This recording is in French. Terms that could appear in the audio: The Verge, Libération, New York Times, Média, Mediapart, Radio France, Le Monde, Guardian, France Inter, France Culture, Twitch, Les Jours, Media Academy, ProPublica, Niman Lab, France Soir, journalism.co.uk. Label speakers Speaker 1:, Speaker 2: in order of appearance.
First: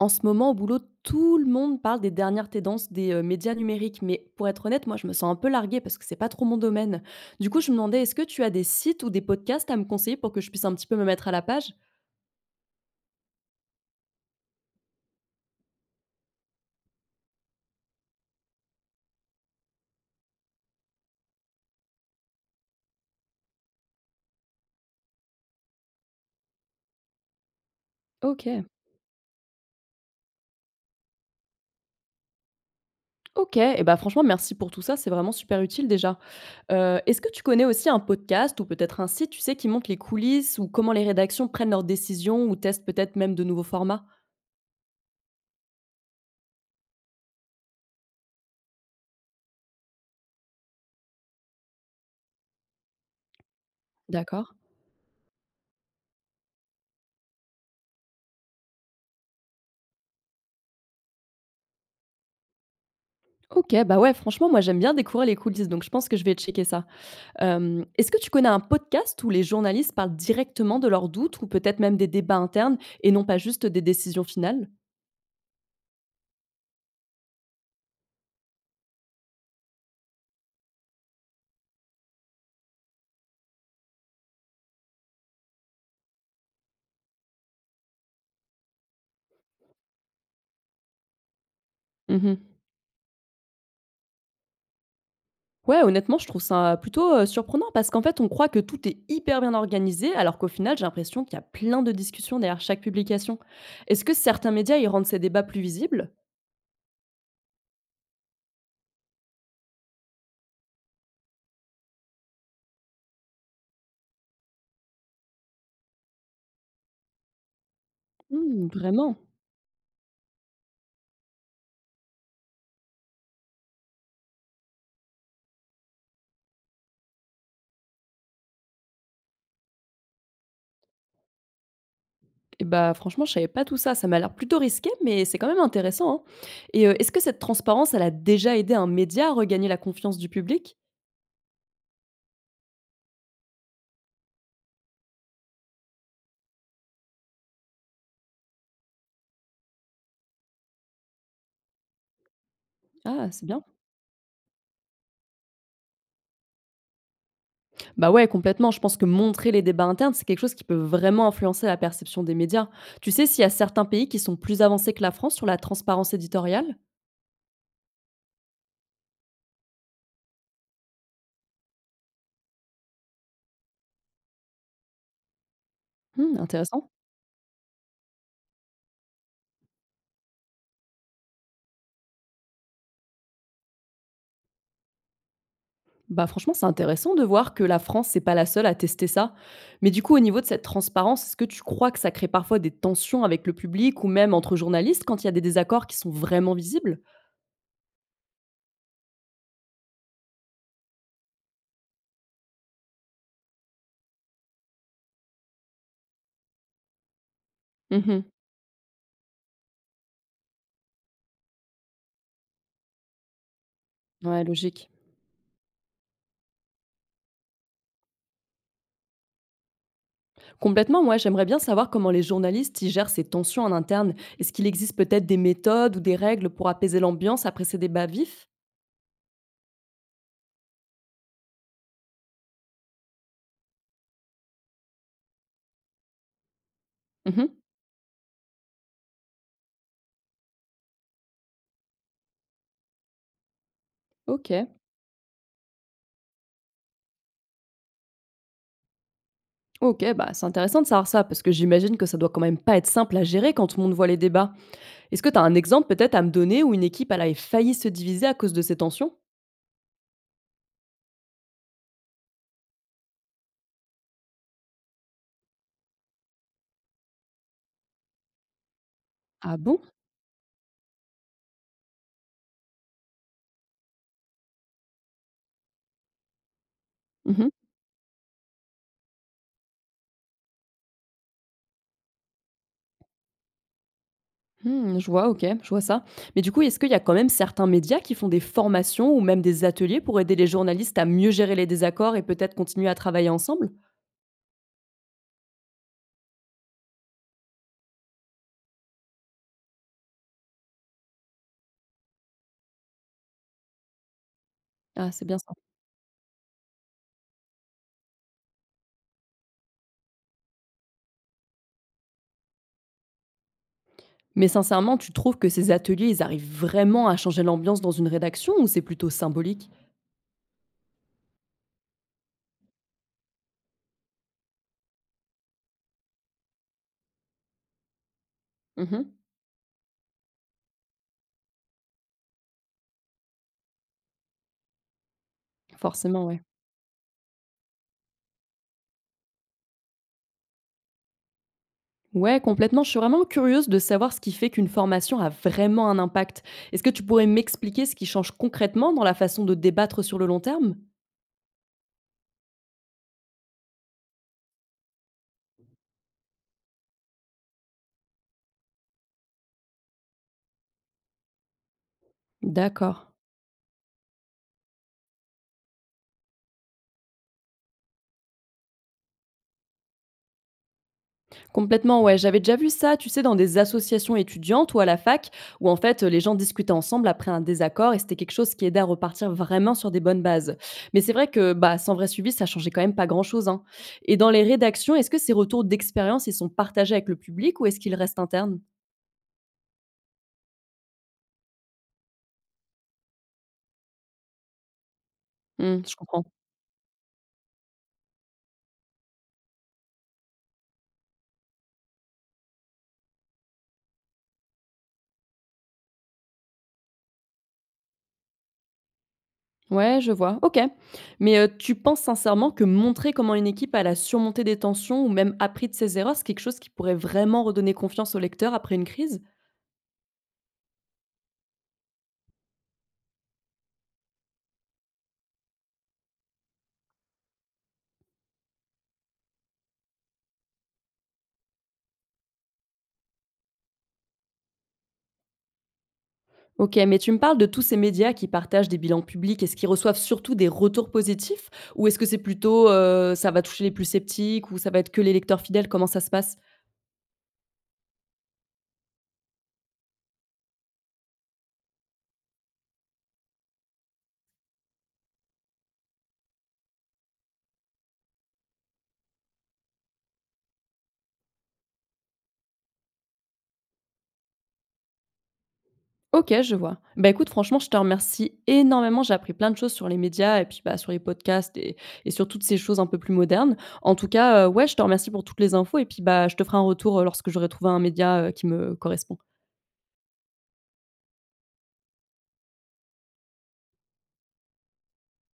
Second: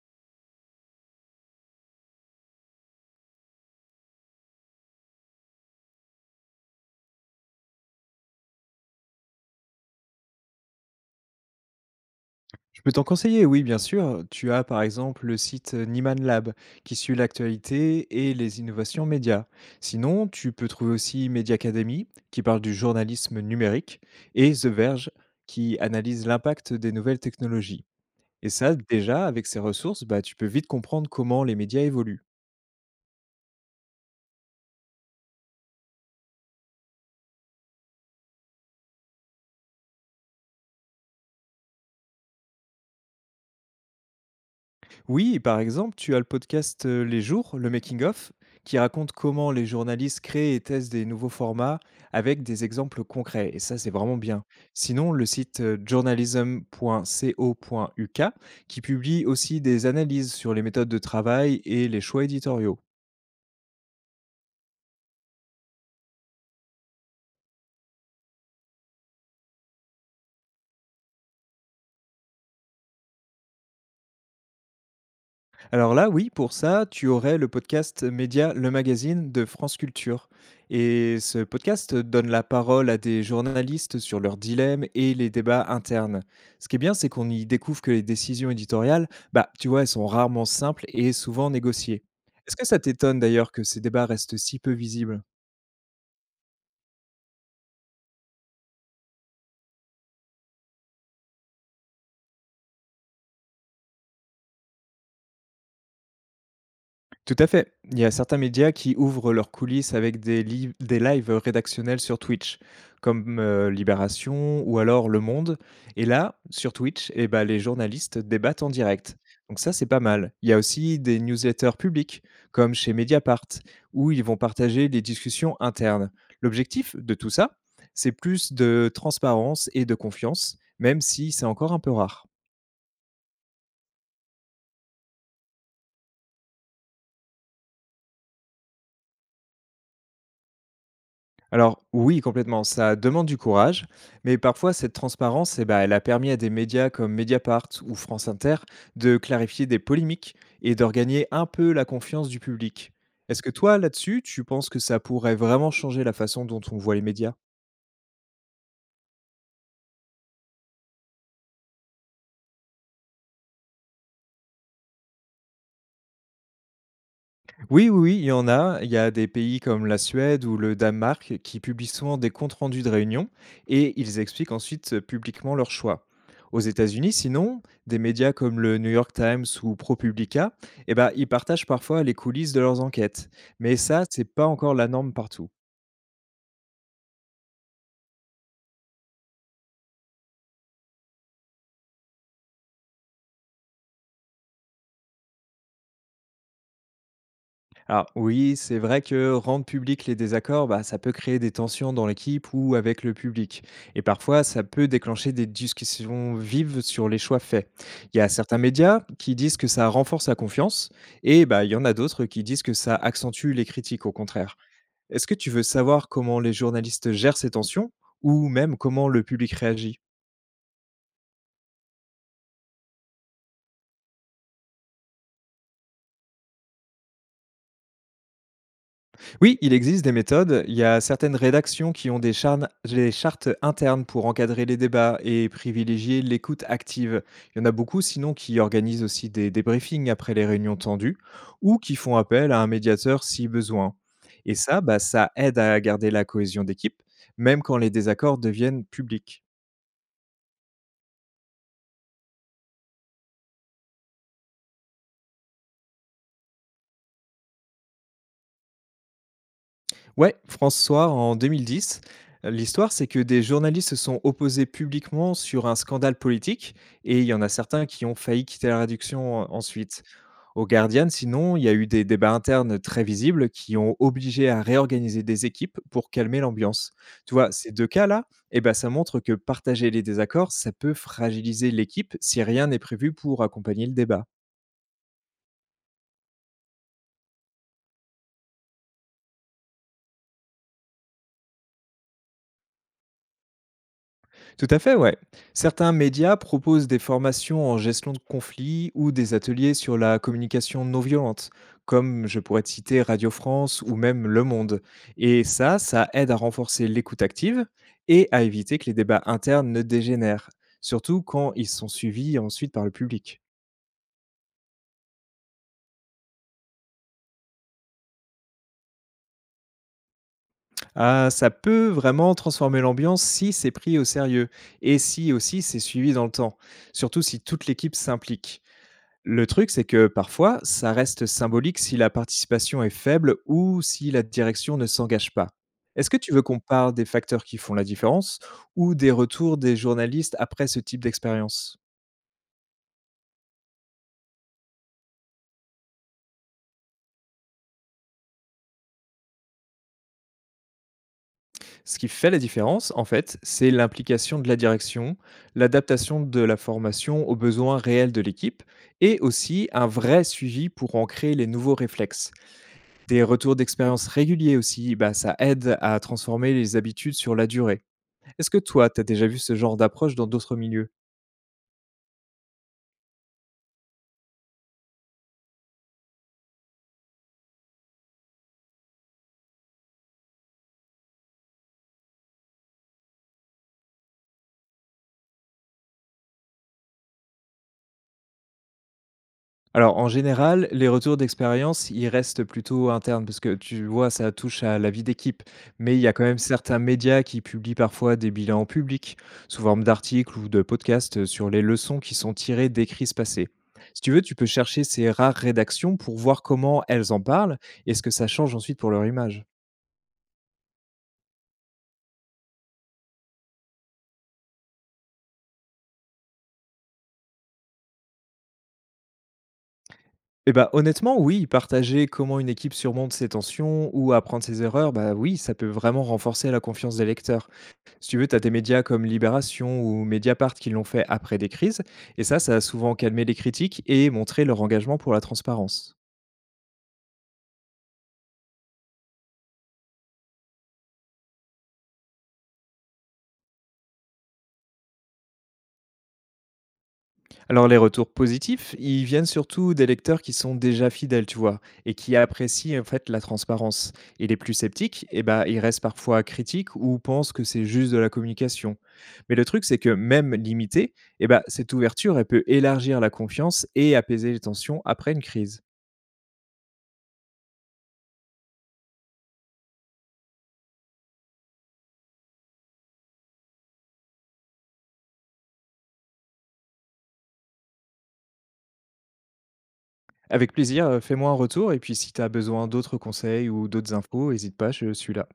Speaker 1: En ce moment, au boulot, tout le monde parle des dernières tendances des médias numériques. Mais pour être honnête, moi, je me sens un peu larguée parce que c'est pas trop mon domaine. Du coup, je me demandais, est-ce que tu as des sites ou des podcasts à me conseiller pour que je puisse un petit peu me mettre à la page.
Speaker 2: Je peux t'en conseiller, oui, bien sûr. Tu as par exemple le site Niman Lab qui suit l'actualité et les innovations médias. Sinon, tu peux trouver aussi Media Academy qui parle du journalisme numérique et The Verge qui analyse l'impact des nouvelles technologies.
Speaker 1: Ok,
Speaker 2: Et ça, déjà, avec ces ressources, bah, tu peux vite comprendre comment les médias évoluent.
Speaker 1: ok. Et bah, franchement, merci pour tout ça. C'est vraiment super utile déjà. Est-ce que tu connais aussi un podcast ou peut-être un site, tu sais, qui montre les coulisses ou comment les rédactions prennent leurs décisions ou testent peut-être même de nouveaux formats?
Speaker 2: Oui, et par exemple, tu as le podcast Les Jours, le Making of, qui raconte comment les journalistes créent et testent des nouveaux formats avec des exemples concrets. Et ça, c'est vraiment bien.
Speaker 1: D'accord.
Speaker 2: Sinon, le site journalism.co.uk, qui publie aussi des analyses sur les méthodes de travail et les choix éditoriaux.
Speaker 1: Ok, bah ouais, franchement, moi, j'aime bien découvrir les coulisses, donc je pense que je vais checker ça. Est-ce que tu connais un podcast où les journalistes parlent directement de leurs doutes ou peut-être même des débats internes et non pas juste des décisions finales?
Speaker 2: Alors là, oui, pour ça, tu aurais le podcast Média, le magazine de France Culture. Et ce podcast donne la parole à des journalistes sur leurs dilemmes et les débats internes. Ce qui est bien, c'est qu'on y découvre que les décisions éditoriales, bah, tu vois, elles sont rarement simples et souvent négociées.
Speaker 1: Mmh.
Speaker 2: Est-ce que ça t'étonne d'ailleurs que ces débats restent si peu visibles?
Speaker 1: Ouais, honnêtement, je trouve ça plutôt, surprenant parce qu'en fait, on croit que tout est hyper bien organisé alors qu'au final, j'ai l'impression qu'il y a plein de discussions derrière chaque publication. Est-ce que certains médias, y rendent ces débats plus visibles?
Speaker 2: Tout à fait. Il y a certains médias qui ouvrent leurs coulisses avec des lives rédactionnels sur Twitch, comme Libération ou alors Le Monde. Et là, sur Twitch, eh ben, les journalistes débattent
Speaker 1: Mmh,
Speaker 2: en direct.
Speaker 1: vraiment?
Speaker 2: Donc ça, c'est pas mal. Il y a aussi des newsletters publics, comme chez Mediapart, où ils vont partager les discussions internes. L'objectif de tout ça, c'est plus de transparence et de confiance, même si c'est encore un peu rare.
Speaker 1: Et bah, franchement, je savais pas tout ça. Ça m'a l'air plutôt risqué, mais c'est quand même intéressant, hein. Et est-ce que cette transparence, elle a déjà aidé un média à regagner la confiance du public?
Speaker 2: Alors oui, complètement, ça demande du courage, mais parfois cette transparence, eh ben, elle a permis à des médias comme Mediapart ou France Inter de clarifier des polémiques et de regagner un peu la confiance du public.
Speaker 1: Ah,
Speaker 2: Est-ce
Speaker 1: c'est
Speaker 2: que
Speaker 1: bien.
Speaker 2: toi, là-dessus, tu penses que ça pourrait vraiment changer la façon dont on voit les médias?
Speaker 1: Bah ouais, complètement. Je pense que montrer les débats internes, c'est quelque chose qui peut vraiment influencer la perception des médias. Tu sais s'il y a certains pays qui sont plus avancés que la France sur la transparence éditoriale?
Speaker 2: Oui, oui, oui, il y en a. Il y a des pays comme la Suède ou le Danemark qui publient souvent des comptes rendus de réunions et ils expliquent ensuite publiquement leurs choix.
Speaker 1: Hmm,
Speaker 2: Aux
Speaker 1: intéressant.
Speaker 2: États-Unis, sinon, des médias comme le New York Times ou ProPublica, eh ben, ils partagent parfois les coulisses de leurs enquêtes. Mais ça, c'est pas encore la norme partout.
Speaker 1: Bah franchement, c'est intéressant de voir que la France, c'est pas la seule à tester ça. Mais du coup, au niveau de cette transparence, est-ce que tu crois que ça crée parfois des tensions avec le public ou même entre journalistes quand il y a des désaccords qui sont vraiment visibles?
Speaker 2: Alors oui, c'est vrai que rendre public les désaccords, bah, ça peut créer des tensions dans l'équipe ou avec le public. Et parfois, ça peut déclencher des discussions vives sur les choix faits. Il y a
Speaker 1: Mhm.
Speaker 2: certains médias qui disent que ça renforce la confiance et bah, il y en a d'autres qui disent que ça accentue les critiques au
Speaker 1: Ouais,
Speaker 2: contraire.
Speaker 1: logique.
Speaker 2: Est-ce que tu veux savoir comment les journalistes gèrent ces tensions ou même comment le public réagit?
Speaker 1: Complètement, moi, j'aimerais bien savoir comment les journalistes y gèrent ces tensions en interne. Est-ce qu'il existe peut-être des méthodes ou des règles pour apaiser l'ambiance après ces débats vifs?
Speaker 2: Oui, il existe des méthodes. Il y a certaines rédactions qui ont des chartes internes pour encadrer les débats et privilégier l'écoute active. Il
Speaker 1: Mhm.
Speaker 2: y en a beaucoup sinon qui organisent aussi des débriefings après les réunions tendues ou qui font appel à un médiateur si besoin.
Speaker 1: Ok,
Speaker 2: Et ça, bah, ça aide à garder la cohésion d'équipe, même quand les désaccords deviennent publics.
Speaker 1: ok, bah c'est intéressant de savoir ça parce que j'imagine que ça doit quand même pas être simple à gérer quand tout le monde voit les débats. Est-ce que tu as un exemple peut-être à me donner où une équipe elle avait failli se diviser à cause de ces tensions?
Speaker 2: Ouais, France Soir en 2010. L'histoire, c'est que des journalistes se sont opposés publiquement sur un scandale politique et il y en a certains qui ont failli quitter la réduction
Speaker 1: Ah bon.
Speaker 2: ensuite. Au Guardian, sinon, il y a eu des débats internes très visibles qui ont obligé à réorganiser des équipes pour calmer l'ambiance. Tu
Speaker 1: Mhm.
Speaker 2: vois, ces deux cas-là, eh ben, ça montre que partager les désaccords, ça peut fragiliser l'équipe si rien n'est prévu pour accompagner le débat.
Speaker 1: Hmm, je vois, ok, je vois ça. Mais du coup, est-ce qu'il y a quand même certains médias qui font des formations ou même des ateliers pour aider les journalistes à mieux gérer les désaccords et peut-être continuer à travailler ensemble?
Speaker 2: Tout à fait, ouais. Certains médias proposent des formations en gestion de conflits ou des ateliers sur la communication non violente, comme je pourrais te citer Radio France ou même Le Monde.
Speaker 1: Ah, c'est bien
Speaker 2: Et
Speaker 1: ça.
Speaker 2: ça aide à renforcer l'écoute active et à éviter que les débats internes ne dégénèrent, surtout quand ils sont suivis ensuite par le public.
Speaker 1: Mais sincèrement, tu trouves que ces ateliers, ils arrivent vraiment à changer l'ambiance dans une rédaction ou c'est plutôt symbolique?
Speaker 2: Ah, ça peut vraiment transformer l'ambiance si c'est pris au sérieux et si aussi c'est suivi dans le temps, surtout si toute l'équipe s'implique.
Speaker 1: Mmh.
Speaker 2: Le truc, c'est que parfois, ça reste symbolique si la participation est faible ou si la direction ne s'engage pas. Est-ce que
Speaker 1: Forcément,
Speaker 2: tu veux
Speaker 1: ouais.
Speaker 2: qu'on parle des facteurs qui font la différence ou des retours des journalistes après ce type d'expérience?
Speaker 1: Ouais, complètement. Je suis vraiment curieuse de savoir ce qui fait qu'une formation a vraiment un impact. Est-ce que tu pourrais m'expliquer ce qui change concrètement dans la façon de débattre sur le long terme?
Speaker 2: Ce qui fait la différence, en fait, c'est l'implication de la direction, l'adaptation de la formation aux besoins réels de l'équipe et aussi un vrai suivi pour ancrer les nouveaux réflexes.
Speaker 1: D'accord.
Speaker 2: Des retours d'expérience réguliers aussi, bah, ça aide à transformer les habitudes sur la durée. Est-ce que toi, tu as déjà vu ce genre d'approche dans d'autres milieux?
Speaker 1: Complètement, ouais. J'avais déjà vu ça, tu sais, dans des associations étudiantes ou à la fac, où en fait les gens discutaient ensemble après un désaccord et c'était quelque chose qui aidait à repartir vraiment sur des bonnes bases. Mais c'est vrai que bah, sans vrai suivi, ça changeait quand même pas grand-chose, hein. Et dans les rédactions, est-ce que ces retours d'expérience, ils sont partagés avec le public ou est-ce qu'ils restent internes?
Speaker 2: Alors, en général, les retours d'expérience, ils restent plutôt internes parce que tu vois, ça touche à la vie d'équipe.
Speaker 1: Hmm,
Speaker 2: Mais
Speaker 1: je
Speaker 2: il y a quand
Speaker 1: comprends.
Speaker 2: même certains médias qui publient parfois des bilans publics, sous forme d'articles ou de podcasts, sur les leçons qui sont tirées des crises passées. Si tu veux, tu peux chercher ces rares rédactions pour voir comment elles en parlent et ce que ça change ensuite pour leur image.
Speaker 1: Ouais, je vois. Ok. Mais tu penses sincèrement que montrer comment une équipe elle a surmonté des tensions ou même appris de ses erreurs, c'est quelque chose qui pourrait vraiment redonner confiance au lecteur après une crise?
Speaker 2: Eh ben, honnêtement, oui, partager comment une équipe surmonte ses tensions ou apprendre ses erreurs, bah oui, ça peut vraiment renforcer la confiance des lecteurs. Si tu veux, tu as des médias comme Libération ou Mediapart qui l'ont fait après des crises, et ça a souvent calmé les critiques et montré leur engagement pour la transparence.
Speaker 1: Ok, mais tu me parles de tous ces médias qui partagent des bilans publics. Est-ce qu'ils reçoivent surtout des retours positifs ou est-ce que c'est plutôt ça va toucher les plus sceptiques ou ça va être que les lecteurs fidèles? Comment ça se passe?
Speaker 2: Alors les retours positifs, ils viennent surtout des lecteurs qui sont déjà fidèles, tu vois, et qui apprécient en fait la transparence. Et les plus sceptiques, eh ben, ils restent parfois critiques ou pensent que c'est juste de la communication. Mais le truc, c'est que même limitée, eh ben, cette ouverture, elle peut élargir la confiance et apaiser les tensions après une crise.
Speaker 1: Ok, je vois. Bah écoute, franchement, je te remercie énormément. J'ai appris plein de choses sur les médias et puis bah, sur les podcasts et sur toutes ces choses un peu plus modernes. En tout cas, ouais, je te remercie pour toutes les infos et puis bah, je te ferai un retour lorsque j'aurai trouvé un média qui me correspond.
Speaker 2: Avec plaisir, fais-moi un retour et puis si tu as besoin d'autres conseils ou d'autres infos, hésite pas, je suis là.